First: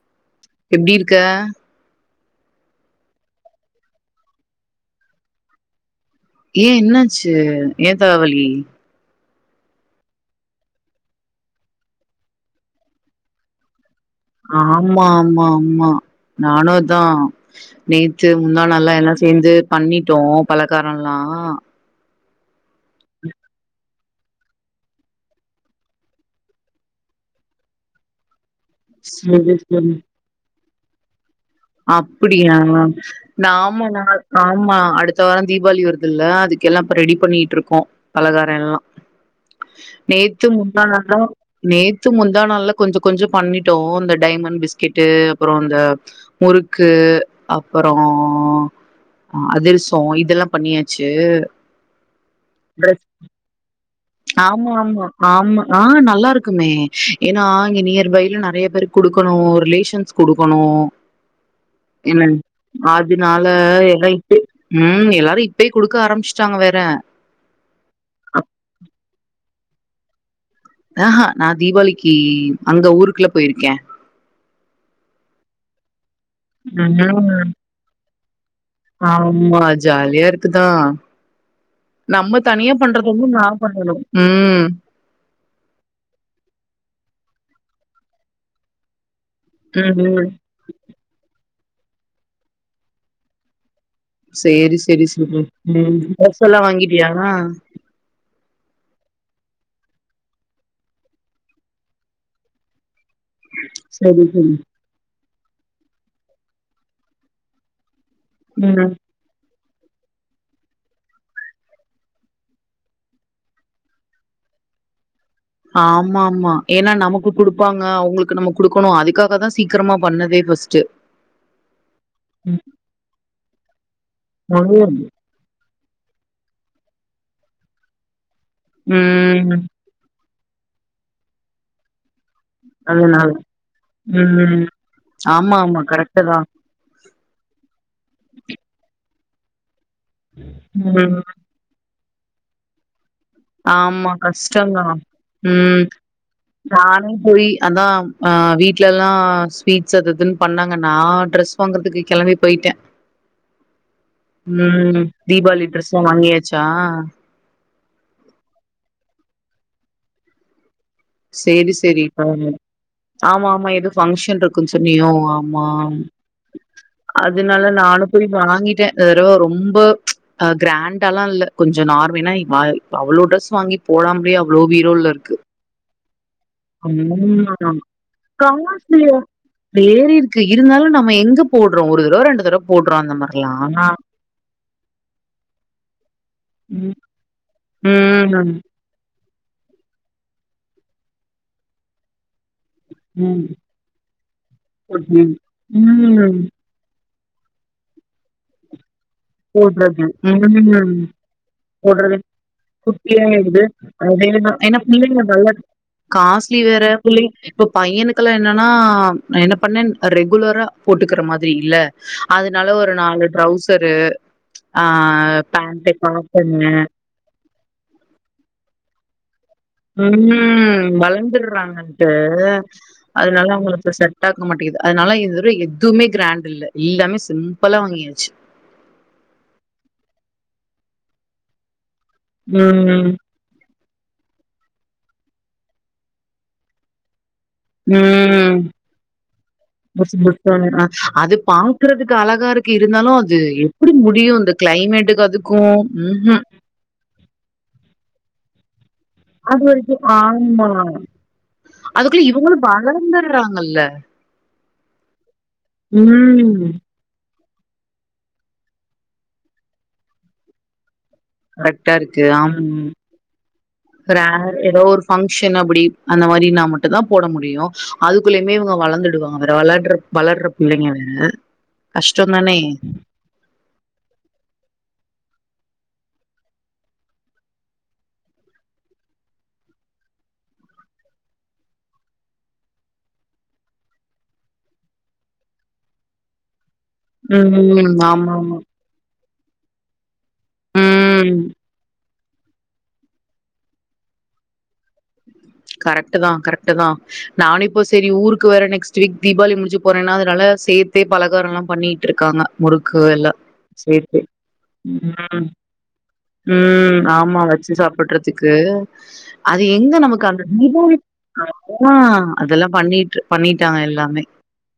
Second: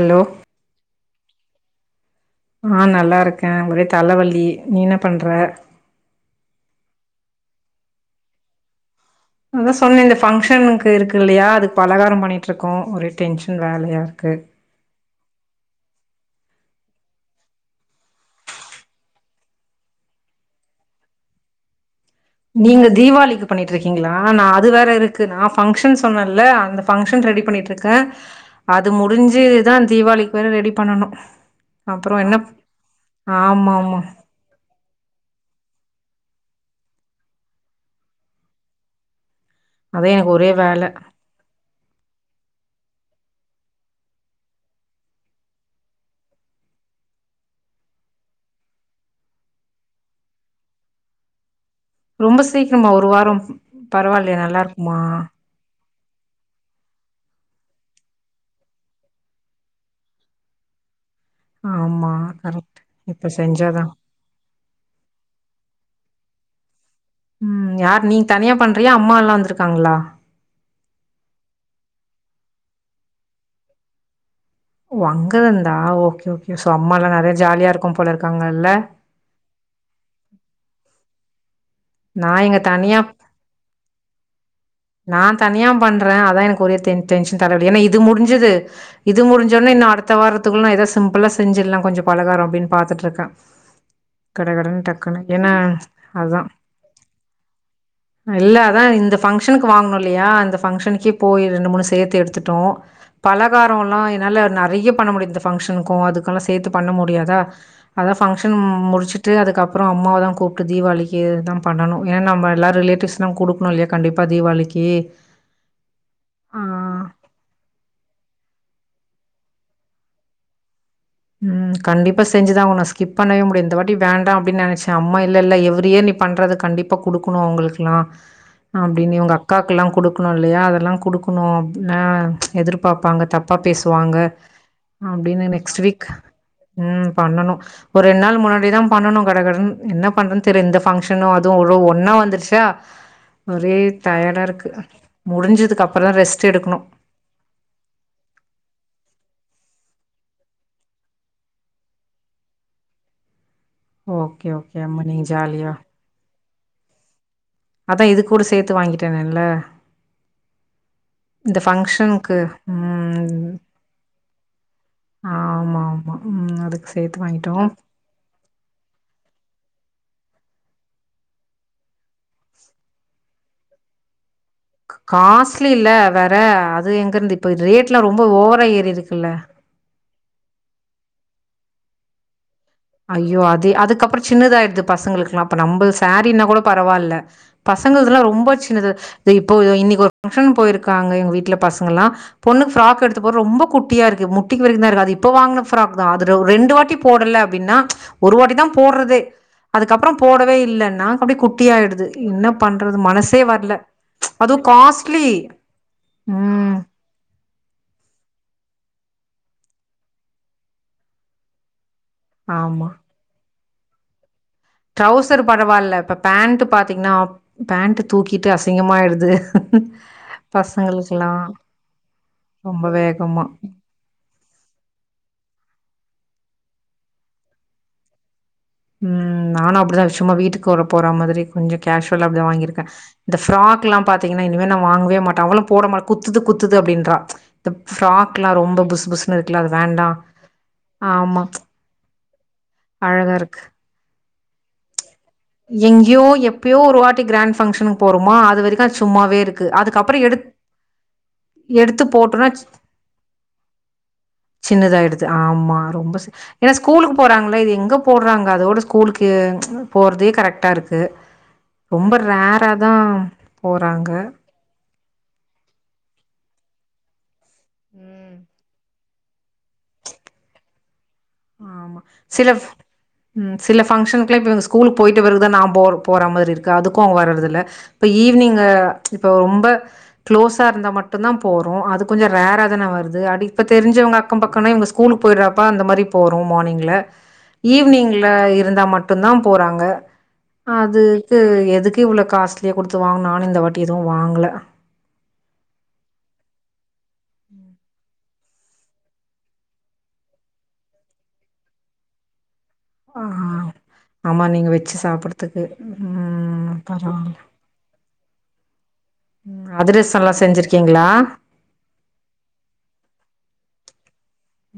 Hello எப்டி இருக்க ஆ நல்லா இருக்க ஒரே தலவலி நீ என்ன பண்ற ஏ என்னாச்சு ஏ தலவலி அதா சொன்ன இந்த ஃபங்க்ஷனுக்கு இருக்கு இல்லையா அதுக்கு பலகாரம் பண்ணிட்டு இருக்கோ ஒரு டென்ஷன் வேலையா இருக்கு ஆமாம் ஆம்மா நானு தா நேத்து முந்தா நாள்ல எல்லா சேந்து பண்ணிட்டோ பலக்காரல்லா நீங்க தீவாளிக்கு பண்ணிட்ருக்கீங்களா நா அது வேற இருக்கு நா ஃபங்ஷன் சொன்னல்ல அந்த ஃபங்ஷன் ரெடி பண்ணிட்ருக்க அது சரி, முடிஞ்சுதா தீவாளிக்கு வேற ரெடி பண்ணணு அப்பிடியா ஆமா நாம ந ஆமா ஆமா அடுத்த வாரோ தீபாவளி வருதுல்ல அதுக்கெல்லா இப்ப ரெடி பண்ணிட்டு இருக்கோ பலகாரோ எல்லா அதா எனக்கு நேத்து ஒரே வேல முந்தாநாள்ல நே து முந்தா நாள்ல கொஞ்சோ கொஞ்சோ பண்ணிடோ இந்த டைமண்ட் பிஸ்கெட்டு் அப்புறோ இந்த முறுக்கு அப்பறோ அ அதிரசோ இதெல்லா பண்ணியாச்சு ரொம்போ சீக்கிரமா ஒரு வாரோ பரவாயில்லையா நல்லா ஆமா இருக்குமா ஆமா ஆமா ஆஹ் நல்லாருக்குமே ஏனா இங்க நியர் பைல நறையா பேருக் குடுக்கணு ரிலேஷன்ஸ்க் குடுக்கணு ஆமா என்ன கரெக்ட் இப்ப அதுனால செஞ்சாதா எல்லா இப்போ ம் எல்லாரு இப்யு குடுக்க ஆரம்பிச் தாங்க வேற ம் யார் நீ அப் தனியா பண் பிரியா அம்மா எல்லா வந்துருக்காங்களா ஆஹா நா தீபாளிக்கு அந்த ஊருக்குள்ள போயிருக்கே ஓ அங்கருந்தா ஓக் ஓகே சோ அம்மாலா நெறைய ம். ஜாலிய இருக்கு போல காங்க ஆமா ஜாலியா இருக்குதா நம்ம நான் இங்க தனியா பண்றதோன்னு நா பண்ணணு ம் நா தனியா பண்ற அதா எனக்கு ஒரே டென் டென்ஷன் தலவலி ஏன்னா இது முடிஞ்சிது இது முடிஞ்சோனே இன்னு அடுத்த ம். வாரத்துக்குள்ள எதா சிம்பிளா செஞ்சர்லா கொஞ்சோ பலகாரோ அப்டின் பாத்துட்ருக்கே சேரி சேரி [unintelligible] ம் அதான். டிரெஸ் எல்லா வாங்கிட்டியா ப்றோ இந்த ஃபங் ஷன்க்கு வாங்னு இல்லையா அந்த பங்க்ஷனுக்கே போயி ரெண்டு மூணு சேத்து எடுத்துட்டோ பலகாரோலா சரி, என்னால சரி. நெறைய பண்ண முடியு இந்த ஃபங்க்ஷன்க்கு அது துகுலா சேத்து பண்ண முடியாதா அதா ஃபங்ஷன் ம். முடிச்சுட்டு அதுக்கு அப் அப்றோ அம்மாவ தா கூப்ட்டு தீபாவளிக்கு இதுதா பண்ணனு ஏன்னா நம்ம எல்லா ரிலேட்டிவ்ஸ்லா குடுக்கணு இல்லயா கண்டிப் ப தீவாளிக்கி ஆமா ஆமா ஏன்னா நமக்கு குடுப்பாங்க அவங்களுக் நம்ம குடுக்கணு அதுக்காக தா சீக்கிரமா பண்ணதே ஃபஸ்டு ம் கண்டிப்பா செஞ்சுதா ஆவணு ஸ்கிப் பண்ணவே முடியாது இந்த வாட்டி வேண்டா அப்டின்னு நெனைச்சே அம்மா இல்ல இல்ல இவரு பிரியாணி பண்றது கண்டிப்பா குடுக்கணு அவங்களுக்குல்லா அப்டின்னு இவுங்க ம். அக்காக்குலா குடுக் குடுக்கணு இல்லயா அதெல்லா குடுக்கணு அப்டினு எதிர்பாப்பாங்க அதனால. தப்பா பேசுவாங்க அப்டின்னு நெக்ஸ்ட் வீக் டுதா உம் பண்ணணு ஒரு ரெண்நாள் முன்னாடி தா பண்ணனு கட கடனு என்ன பண்றன்னு தெரிய இந்த ம். பங்க்ஷனு அதுவு ஒன்னா வந்துருசா ஆமா கஷ்டந்தா உம் முடிஞ்சதுக்கு அப்புறம் தான் ரெஸ்ட் எடுக்கணும். நானே போய் அதா அஹ் வீட்லேல்லா பீட்ஸ் அது இதுன்னு பண்ணாங்க நா ட்ரெஸ் வாங்குறதுக்கு கெளம்பி போயிட்ட ஓகே ஓகே உம் அம்மா நீங்க தீபாவளி ஜாலியா ட்ரெஸ்லா வாங்கியாச் ஜா அதா இது கூட சேத்து வாங்கிட்டனேன்ல செரி செரி இ பாருங்க ஆமா ம். ஆமா எதோ ஃபங்ஷன் இருக் கொஞ்சோ நீயோ ஆமா ஆமாமா. ம். அதுக்கு சேர்த்து வாங்கிட்டோம். அதனால நானு போய் வாங்கிட்ட இந்த தடவ ரொம்ப அ கிராண்டாலா இல்ல கொஞ்ச நார்ம ஏனா ஐ அவ்ளோ ட்ரெஸ் வாங்கி போடாமலே அவ்ளோ பீரோல்ல இருக்கு காஸ்ட்லி இல்ல வேற. [inaudible] அது எங்கருந்து இப்ப ரேட்லாம் ரொம்ப ஓவரா காஸ்ட்லியா ஏறிருக்குல்ல. ஏறி இருக்கு இருந்தாலு நம்ம எங்க போடுறோ ஒரு தடவ ரெண்டு தடவ போடுறோ அந்த ஐயோ மாரிலா அதே அதுக்கப்றோ சின்னதாயிடுது பசங்களுக்குல்லா அப்ப நம்மள்து சாரீன்னா கூட ம் பரவால்ல பசங்கல்துல்லா ரொம்ப ம் சின்னது இ இப்போ இன்னிக்கு ஒரு பங்ஷன் போயிருக்காங்க எங்க வீட்டுல பசங்க எல்லா பொண்ணுக்கு ஃப்ராக் எடுத்து போடுறோ ம் ரொம்ப குட்டியா இருக்கு முட்டிக்கு வரைக்குதா இருக்கு அது ஓகே இப்ப வாங்கின ப்ராக் தா அதுர ம் ரெண்டு வாட்டி போடல அப்டின்னா ஒரு வாட்டி தா போட்றதே போடறது, உம் அப்டியே குட்டியாயிடுது. போடறது என்ன பண்றது? குட்டியா மனசே ஆயிறது, வரல. அதேதா அதுவும் என்ன நீங்க காஸ்ட்லி. யே டல்லா, காஸ்ட்லி ம். வேற, புள்ளைங்க இப்ப பையனுக்கெல்லா என்னனா, நா என்ன பண்ணன் ரெகுலரா போட்டுக்கிறமாரி இல்ல அதனால ஆமா. ஒரு நாலு ட்ரௌஸ் த்தரு ட்ரௌசர் பரவால்ல, இப்ப பேண்ட் காட்டனு பாத்தீங்னா, பேண்ட்டு தூக்கிட்டு அசிங்கமாயிருது உஹிம் வளந்துர்றாங்கன்ட்டு ரொம்ப வேகமா. அதனால அவங்ளுக்கு செட்டாக்க மாட்டிக்கிது அதுனால இது வர எதுமே கிராண்ட் இல்ல எல்லாமே சிம்பிளா வாங்கியாச்சு உம் நானு அப்டிதா சும்மா வீட்டுக்கு வர போற மாதிரி கொஞ்ச கேஷுவலா அப்டி வாங்கிருக்க ம் இந்த ஃப்ராக் ல்லா பாத்தீங்கனா இனிமே நா வாங்கவே மாட்ட அவளு போடமா குத்துது குத்துது அப்டின்றா இந்த ஃப்ராக்லா உம் ரொம்ப புசு புசுன்னு இருக்குல்ல அது வேண்டா. புசு புசுனு ஆஹ் அது ஆமா பாக்குறதுக்கு அழ காருக் இருந்தாலு அழகா அது இருக்கு. எப்டி முடியு இந்தக் க்ளைமேட்டுக்கு அதுக்கு உஹும் டி கிராண்ட் ஃபங்ஷனுக் போறோமா அது வரைக்கு சும்மாவே அது இருக்கு. வரைக்கு அதுக்கப்புறோ எடுத் ஆமா எடுத்து அதுக்குள்ள போட்டோனா இவங்களு வளந்துர்றாங்கல்ல சின்னதாயிடுது ஆமா ரொம்ப சே ஏ ஸ்கூலுக்கு போறாங் கலா இது எங்க போட்றாங்க அதோட ஸ்கூலுக்கு போறதே கரெக்டாருக்கு கரெக்டா இருக்கு ஆம் போறாங்க ரேர் எதோவொரு ஃபங்க்ஷன் அப்டி‌ அந்த மாரினா மட்டுதா போட முடியு ம் அதுக்குள்ளயுமே இவங்க வளந்துட் வெளையாட்ற வளர்ற பிள்ளைங்க ஆமாம் சில கஷ்டந்தானே ப் சில பங்க்ஷனுக்லாம் இப்பவ ஸ்கூலுக்கு போயிட்டு வருதா நா போ போற மாரி இருக்கு அதுக்கு அவ வரதில்ல, இப்ப ஈவ்னிங்க இப்ப ரொம்ப க்ளோசா இருந்தா மட்டும்தான் போறோம். அது கொஞ்சம் ரேராதான வருது, அது இப்ப தெரிஞ்சவங்க அக்கம் பக்கனா இவுங்க ஸ்கூலுக்கு போயிரப்ப அந்த மாரி. போறோம் மார்னிங்ல ல ம் ஈவ்னிங்ல ஆமா ஆமா இருந்தா மட்டு மட்டுந்தா போறாங்க ம் அதுக்கு எதுக்கு இ்வ்ளோ காஸ்லியா குடுத்து வாங் நானு இந்த வாட்டி எதுவும் வாங்கல கரெக்டுதா கரெக்டுதா, நானு இப்போ சரி ஊருக்கு வேற நெக்ஸ்ட் வீக் தீபாளி முடிஞ்சு போறனா, அதனால சேத்தே பலகாரலா பண்ணிட்ருக்காங்க. முறுக்கு ஆ எலாம் சேர்த்து, ஆமா நீங்க வெச்சு ம் சாப்புட்றதுக்கு ம் பரவால்ல ஆமா வச்சு சாப்படறதுக்கு, அது ம் எங்க அதிரசோ நமக்கு எல்லா அந்த செஞ்சிருக்கீங்களா தீபாளிக் ஆ அதெலா, அதெலாம் பண்ணிட்டு பண்ணிட்டாங்க எல்லாமே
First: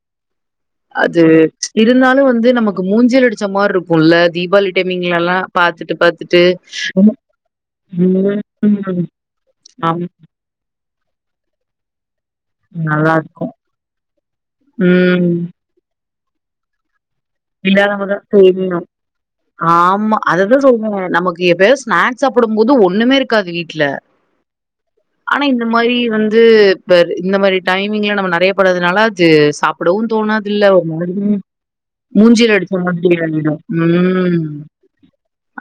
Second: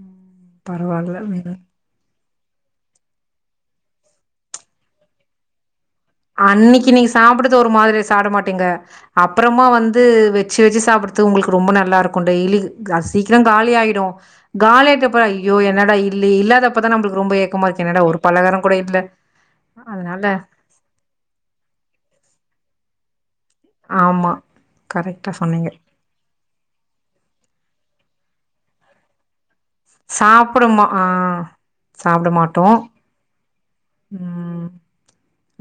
ம் பரவால்ல அது ம் இருந்தாலும் வந்து நமக்கு மூஞ்சில அடிச்ச மாரி இருக்கும்ல்ல தீபாவளி டைமிங்ல எல்லாம் பாத்துட்டு பாத்துட்டு அன்னைக்கு நீங்க சாப்படுறது ஒரு மாரி ம் சாப்படமாட்டீங்க ம் அப்புறமா வந்து ஆமா வச்சி வச்சி சாப்ட்றது உங்களுக்கு ரொம்ப நல்லாருக்கும் [unintelligible] டெய்லி நல்லா சீக்கிரம் இருக்கு காலி ஆயிடும் காலிப்புறம் ஐயோ என்னடாஐ இல்ல இல்லாதப்பதான் நம்மளுக்கு ரொம்ப ஏக்கமா இருக்கு என்னடா ஒரு இல்லாதமதான் பலகாரோ கூட தெரியணும் இல்ல ஆமா அதனால அததான் சொல்வ நமக்கு எதவாது ஸ்னாக்ஸ் சாப்பிடும் போது ஒண்ணுே இருக் இருக்காது வீட்ல ஆமா கரெக்டா ஆனா சொன்னீங்க இந்த மாரி வந்து இந்த மாரி டைமிங்ல நம்ம பேபட்றதுனால அது சாப் சாப்பிடவும் தோணாதுல சாப்புடுமா ஒரு ஆ மாரி சாப்ட மூஞ்சில மாட்டோ அடிச்ச மாதிரி ஆயிடும் [unintelligible] ம்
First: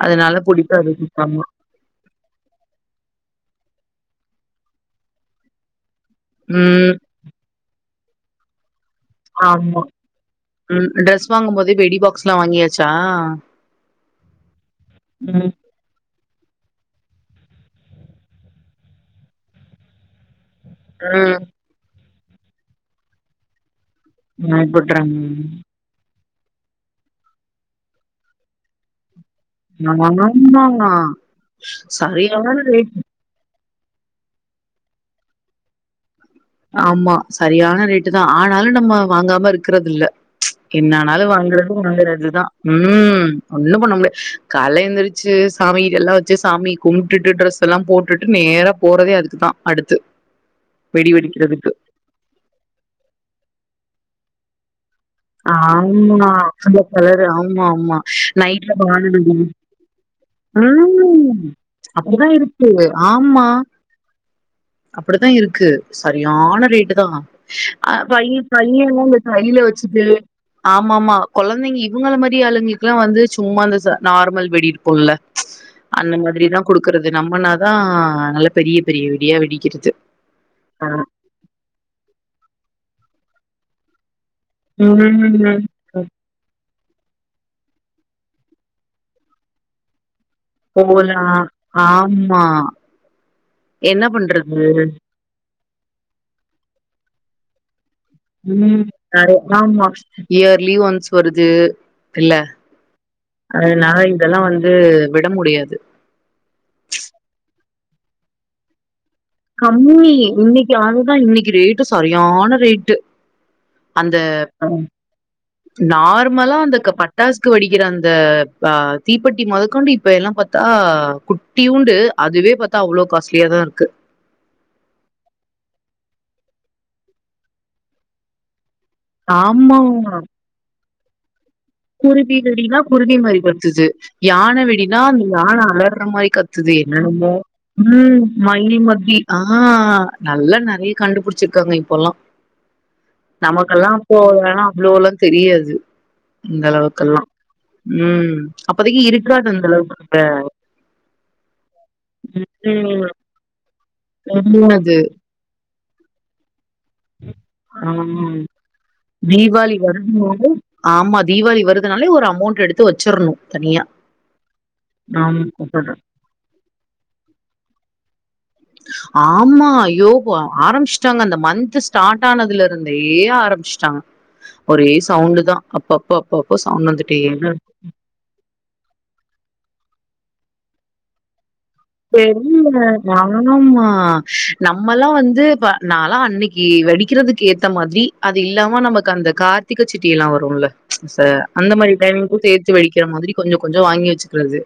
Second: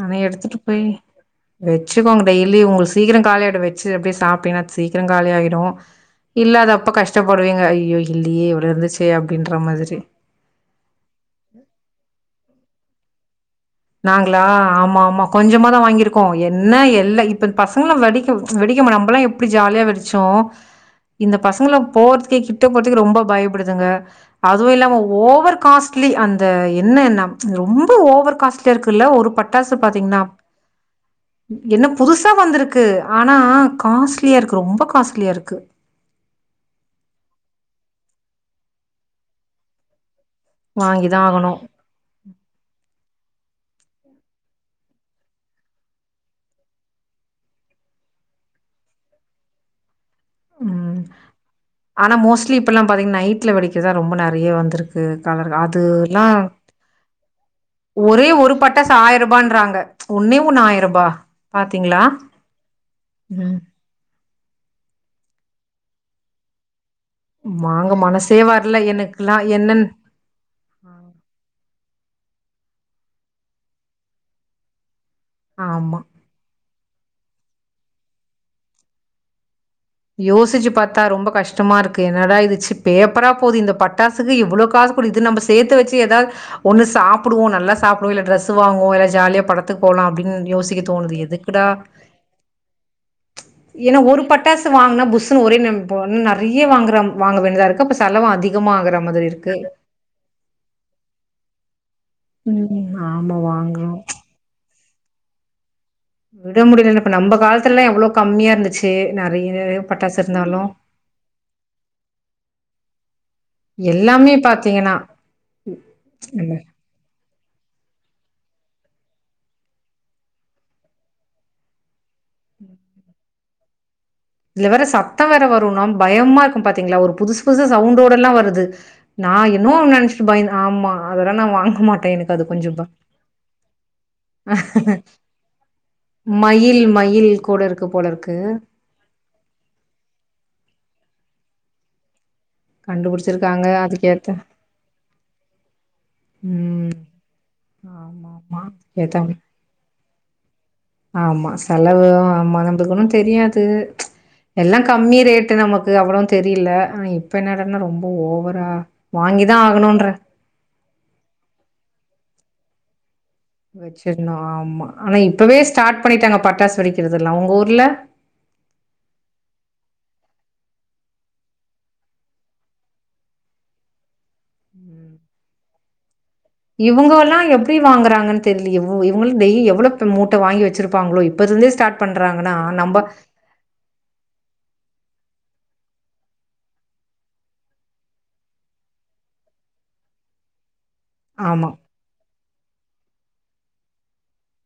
ஆனா அதனால எடுத்துட்டு போய் புடிக்காது சுத்தமா வச்சுக்கோங்க டெய்லி உங்களுக்கு சீக்கிரம் காலியாடும் வச்சு அப்படியே சாப்ப அப்பிடினா சீக்கிரம் காலியாகிடும் இல்லாத அப்ப ம் கஷ்டப்படுவிங்க ஐயோ யோய் இல்லயே இவ்ளோ இருந்து ஆமா ட்ரெஸ் வாங்கும் போது வெடி பாக்ஸ் வாங்கியாச்சா நாங்களா ஆமா ஆமா ம். கொஞ்சம தான் வாங்கிருக் கோம் என்ன எல்ல இப்ப பசங்களல்லாம் வெடிக்க வெடிக்க நம்மல்லாம் எப்படி ஜாலியா வெடிச்சோம் இந்த ம். பசங்கல போறது வெடி கிட்ட போறதுக்கு ரொம்ப பயப்படுதுங்க அதுவும் இல்லாம பயப்படுறாங்க. ஓவர் காஸ்ட்லி அந்த இந்த என்ன என்ன ரொம்ப ஓவர் காஸ்ட்லி [unintelligible] பட்டாசு பாத்தீங்கன்னா ஆமா. என்ன புதுசா சரியான வந்திருக்கு ரேட். ஆனா காஸ்ட்லியா இருக்கு ரொம்ப காஸ்ட்லியா இருக்கு ஆமா சரியான ரேட்டு தான் ஆனாலும் நம்ம வாங்காம இருக்கறது இல்ல வாங்கிதான் என்னாலும் ஆகணும். வாங்குறது வாங்குறதுதான் உம் ஒன்னும் பண்ண முடியாது காலேல எந்திருச்சு சாமி எல்லாம் வச்சு சாமி கும்ட்டுட்டு ட்ரெஸ் எல்லாம் போட்டுட்டு நேரா போறதே அதுக்குதான் அடுத்து ம் வெடி வெடி ஆனா மோஸ்ட்லி இப்ப எல்லாம் பாத்தீங்கன்னா நைட்ல வெடிக்கிறதான் ரொம்ப நெறைய வந்து ஆமா அந்த கலரு ஆமா ஆமா ஒரே ஒரு நைட்ல பட்டாசு வான ஆயிர வெடி ரூபான்றாங்க ஒன்னே ஒண்ணு ஆயிர ரூபா உம் பாத்தீங்களா அப்டிதா இருக்கு ஆமா ம் அப்டித்தான் இருக்கு சரியான ரேட்டு் தா வாங்க ஆஹ் வையு மனசே வரல பையள்ளாம் [unintelligible] எனக்குல்லா கையில வச்சு என்னன் [unintelligible] ஆமா ஆமா குழந்தைங்க இவுங்கள மாதி ந்தி ஆளுங்களுக்கெல்லாம் வந்து சும்மா அந்த ச நார்மல் வெடி இருக்கும்ல ச் ஆமா அந்த மாதிரி தான் குடுக்கறது இத நம்புனா தான் நல்ல பெரிய பெரிய வெடியா வெடிக்கிது யோசிச்சு பாத்தா ரொம்ப கஷ்டமா இருக்கு என்னடா இது ச்சு பே ப்பர் ஆ போது இந்த பட்டாசு துக்கு இவ்ளவு காசு குடு இது நம்ம ம் சேத்து வச்சு ஏதாது ஒன்னு சாப்டுவோம் நல்லா சாப்டுவோம் இல்ல டிரெஸ்ஹு வாங்குவோம் இல்ல ஜாலியா படத்துக்கு போலாம் அப்டினு போலா ஆமா என்ன பண்றது டாசு வாங்னா புஸ்ஸு ஒரே நம போ நெறைய வாங்ற வாங்க வேண்டியதா இருக்கு அப்ப செலவு அதிகமா உம் ஆகுற மாதிரி நெறைய் இருக்கு ஆமா இயர்லி ஒன்ஸ் வருது இல்ல ம் ஆமா வாங்குறோ அதனால இதெல்லாம் வந்து விட முடியாது விட முடிலன்ன இப்ப நம்ம காலத்துல எல்லாம் எவ்ளோ கம்மியா இருந்துச்சு நெறைய கம்மி பட்டாசு இருந்தாலு இன்னைக்கு ஆதுதான் இன்னைக்கு ரேட்டு சரியான ரேட்டு அந்த எல்லாமே பாத்தீங்கன்னா நம்ம நார்மலா அந்த க பட் பட்டாஸ்கு வெடிக்கிற அந்த ஆஹ் தீப்பெட்டி மொதகொண்டு இப்ப எல்லாம் பாத்தா குட்டியூண்டு அதுவே பாத்தா அவ்ளோ காஸ்ட்லி ஏதோ இருக்கு இதுல வேற சத்தம் வேற வரும்னா பயமா இருக்கும் பாத்தீங்களா ஒரு புதுசு புதுசு சவுண்டோட எல்லாம் வருது நான் ஆமா இன்னும் நெனைச்சிட்டு பயன் ஆமா அதெல்லாம் நா வா குருவி வெடினா குருவி மாரி கத்துது யானை வெடினா அந்த யானை அலர்ற மாரி கத்துது மயில் மயில் என்னன்னமோ கூட இருக்கு போல உம் இருக்கு மயி மத்தி ஆஹ் நல்லா நெறைய கண்டுபிடிச்சிருக்காங்க இப்பல்லாம் கண்டுபிடிச்சிருக்காங்க நமக்கெல்லாம் அதுக்கேத்த போகலன்னா அவ்ளோல்லாம் தெரியாது இந்த ம் அளவுக்கெல்லாம் ஆமா உம் ஆமா அப்பதைக்கி ஏத்த இருக்காது அந்த அளவுக்கு [unintelligible] ஆமா செலவு ம் ஆமா நமளுக்கு ஒன்னு தெரியாது எல்லா தெரியாது கம்மி ரேட்டு நமக் இது அவ்ளோ தெரியல ஆனா இப்ப என்னடான்னா ரொம்ப அஹ் ஓவரா வாங்கிதா தீவாளி ஆகணுன்ற வருதுனலே ஆமா தீவாளி வருதுனாலே ஒரு அமௌண்ட் எடுத்து வச்சிறணு வெச்சிட்ணு ஆமா ஆனா இப்பவே ஸ்டார்ட் பண்ணிட்டாங்க பட்டாஸ் வெடிக்கிறதுல்லா உங்க ஊர்ல ஆமா அய்யோ ப ஆரமிச்ட்டாங்க இந்த மந்த் ஸ்டார்ட் ஆனதுலருந்தே ஆரமிச்ட்டாங்க ஒரே சவுண்டுதா அப்பப்ப அப்பப்போ சவுண்ட் வந்துட்டே இவுங்கோல்லா தா எப்டி வாங்கறாங்கன் தெர்லியே ஓ இவுங்கள் டெய்லி எவ்ளோ ப்ரமோத் வாங்கி வச்சிருப்பாங்ளோ இப்பருந்தே தெரியில நானம்மா நம்மல்லா வந்து ப நாலா அன்னைக்கு வெடிக்கிறதுக்கு ஏத்த மாதிரி அது இல்லாம நமக்கு அந்த கார்த்திக சிட்டி எல்லா வருல்ல ச ஆமா அந்த மாரி டைமிங் கூ சே வெடிக்கிற மாதிரி கொஞ்சொ கொஞ்சொ வாங்கி வெச்சுக்றது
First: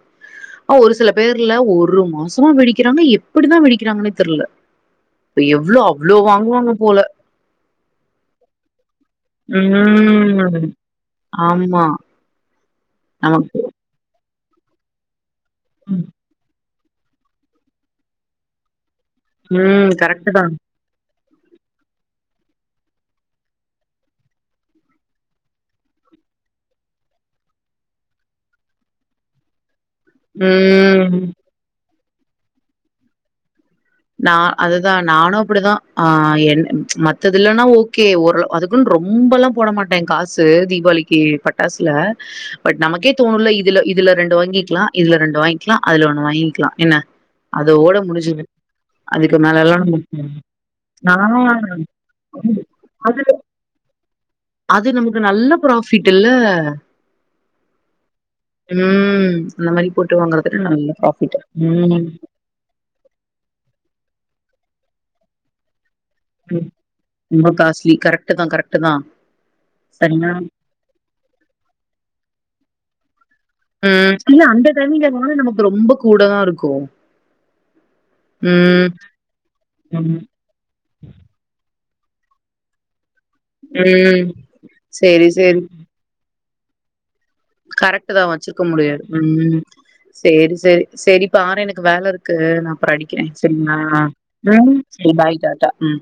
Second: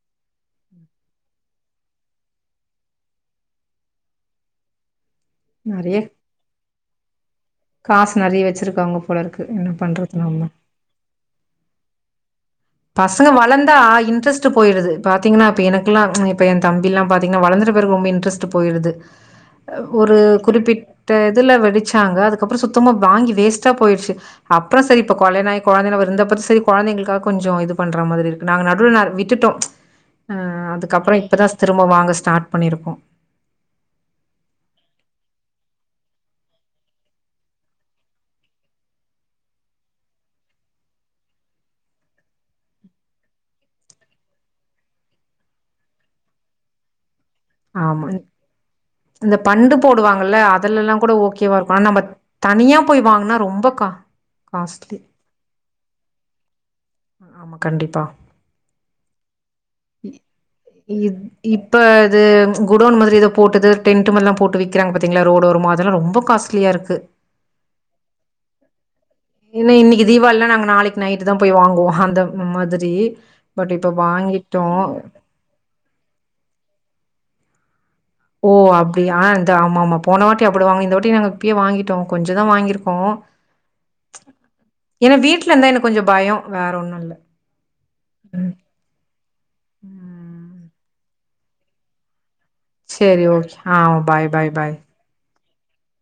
ஒரு சில பேர்ல ஒரு மோசமா வெடிக்கிறாங்க எப்பிடிதா வெடிக்கிறாங்கனே தெர்ல இப்ப எவ்ளோ அவ்ளோ வாங்குவாங்க போல காஸ் நெறைய வச்சிருக்காங்க போலருக்கு என்ன பண்றது நம்ம ம் ஆமா பசங்க நமக்கு வளந்தா இன்ட்ரெஸ்ட் [unintelligible] போயிருது பாத் த்தீங்னா அப்ப எனக்குல்லா ம் இப்ப என் தம்பில்லா பாத்தீங்னா வளந்துட்ட பெறகு ரொம்ப இன்ட்ரஸ்ட் போய்ருது அ ம். ஒரு கரெக்ட்டு தா குறிப்பிட் த இதுல வெடிச்சாங்க அதுக்கப்றோ சுத்தமா வாங்கி வேஸ்ட்டா போய்டுச்சி அப்றோ செரி இப்ப கொலியாணோ ஆயி கொழந்தன்னு [unintelligible] செரி கொழந்தங்களுக்காக கொஞ்சோ இது பண்ற மாதிரிருக்கு நாங்க நடுல்ல விட்டுட்டோ ஆ அதுக்கப்றோ ம் இப்பதா திரும்ப வாங்க ஸ் ஸ்டார்ட் பண்ணிருக்கோ நா அதுதா நானு அப்டிதா ஆ என் மத்தது இல்லன்னா ஓகே ஒரு அதுக்குன்னு ரொம்பலா போட மாட்டே காசு தீபாளிக்கி பட்டாஸ்ல பட் நமக்கே தோணுல இதுல இதுல ரெண்டு வாங்கிக்கிலா இதுல ரெண்டு வாங்கிக்கிலா அதுல ஒன்னு வாங்கிக்கிலா என்ன அதோட ஆமா. முடிஞ்சுது இந்த அதுக்கு பண்டு மேலல்லா நம்ம போடுவாங்கல அதுலல்லா கூட ஆ ஓகேவாருக்கு ஆனா நம்ப தனியா போய் அது வாங்குனா ரொம்பக்கா அது நமக்கு நல்ல ப்ராஃபிட்டுல்ல ஆமா, கண்டிப்பா உம் அந்த மாரி போட்டு வாங்கறது நல்ல ப்ராஃபிட் உம் து குடோன் மாதிரி ஏதோ போட்டுது டென்ட் மாரில்லா போட்டு வி க்கிறாங்க பாத்தீங்ளா ரோடோரமா அதுலா ரொம் ரொம்ப ம் காஸ்ட்லியாருக்கு ரொம்ப காஸ்ட்லி கரெக்ட் தா கரெக்ட் தா இன் இன்னிக்கு சரிங்களா தீபாவளினா நாங்க நாளைக்கு நைட்டுதா போய் வாங்குவோம் அந்த மாதிரி ஜே ம் இல்ல அந்த [unintelligible] போனாலு நமக்கு ரொம்ப கூடதாருக்கு ஓ அப்டி ஆஹா இந்த ஆமா ஆமா ம் போன வாட்டி அப்டி வாங்கிந்தோ இந்த வாட்டி நாங்க இப்பயே வாங்கிட்டோ கொஞ்சதா வாங்கியிருக்கோ உம் ஏன்னா செரி வீட்ல செரி இருந்தா எனக்கு கொஞ்ச பயோ வேற ஒன்னு இல்ல கரெக்ட்டு தா ம் வச்சிருக்க முடியாது உம் செரி ம் செரி செரி பார எனக்கு வேலை இரு க்கு நா அப்புறோ அடிக்கிறே சேரி ஓகே சரிங்களா ஆ பாய் பாய் பாய் ம் செரி பாய் [unintelligible] ட உம்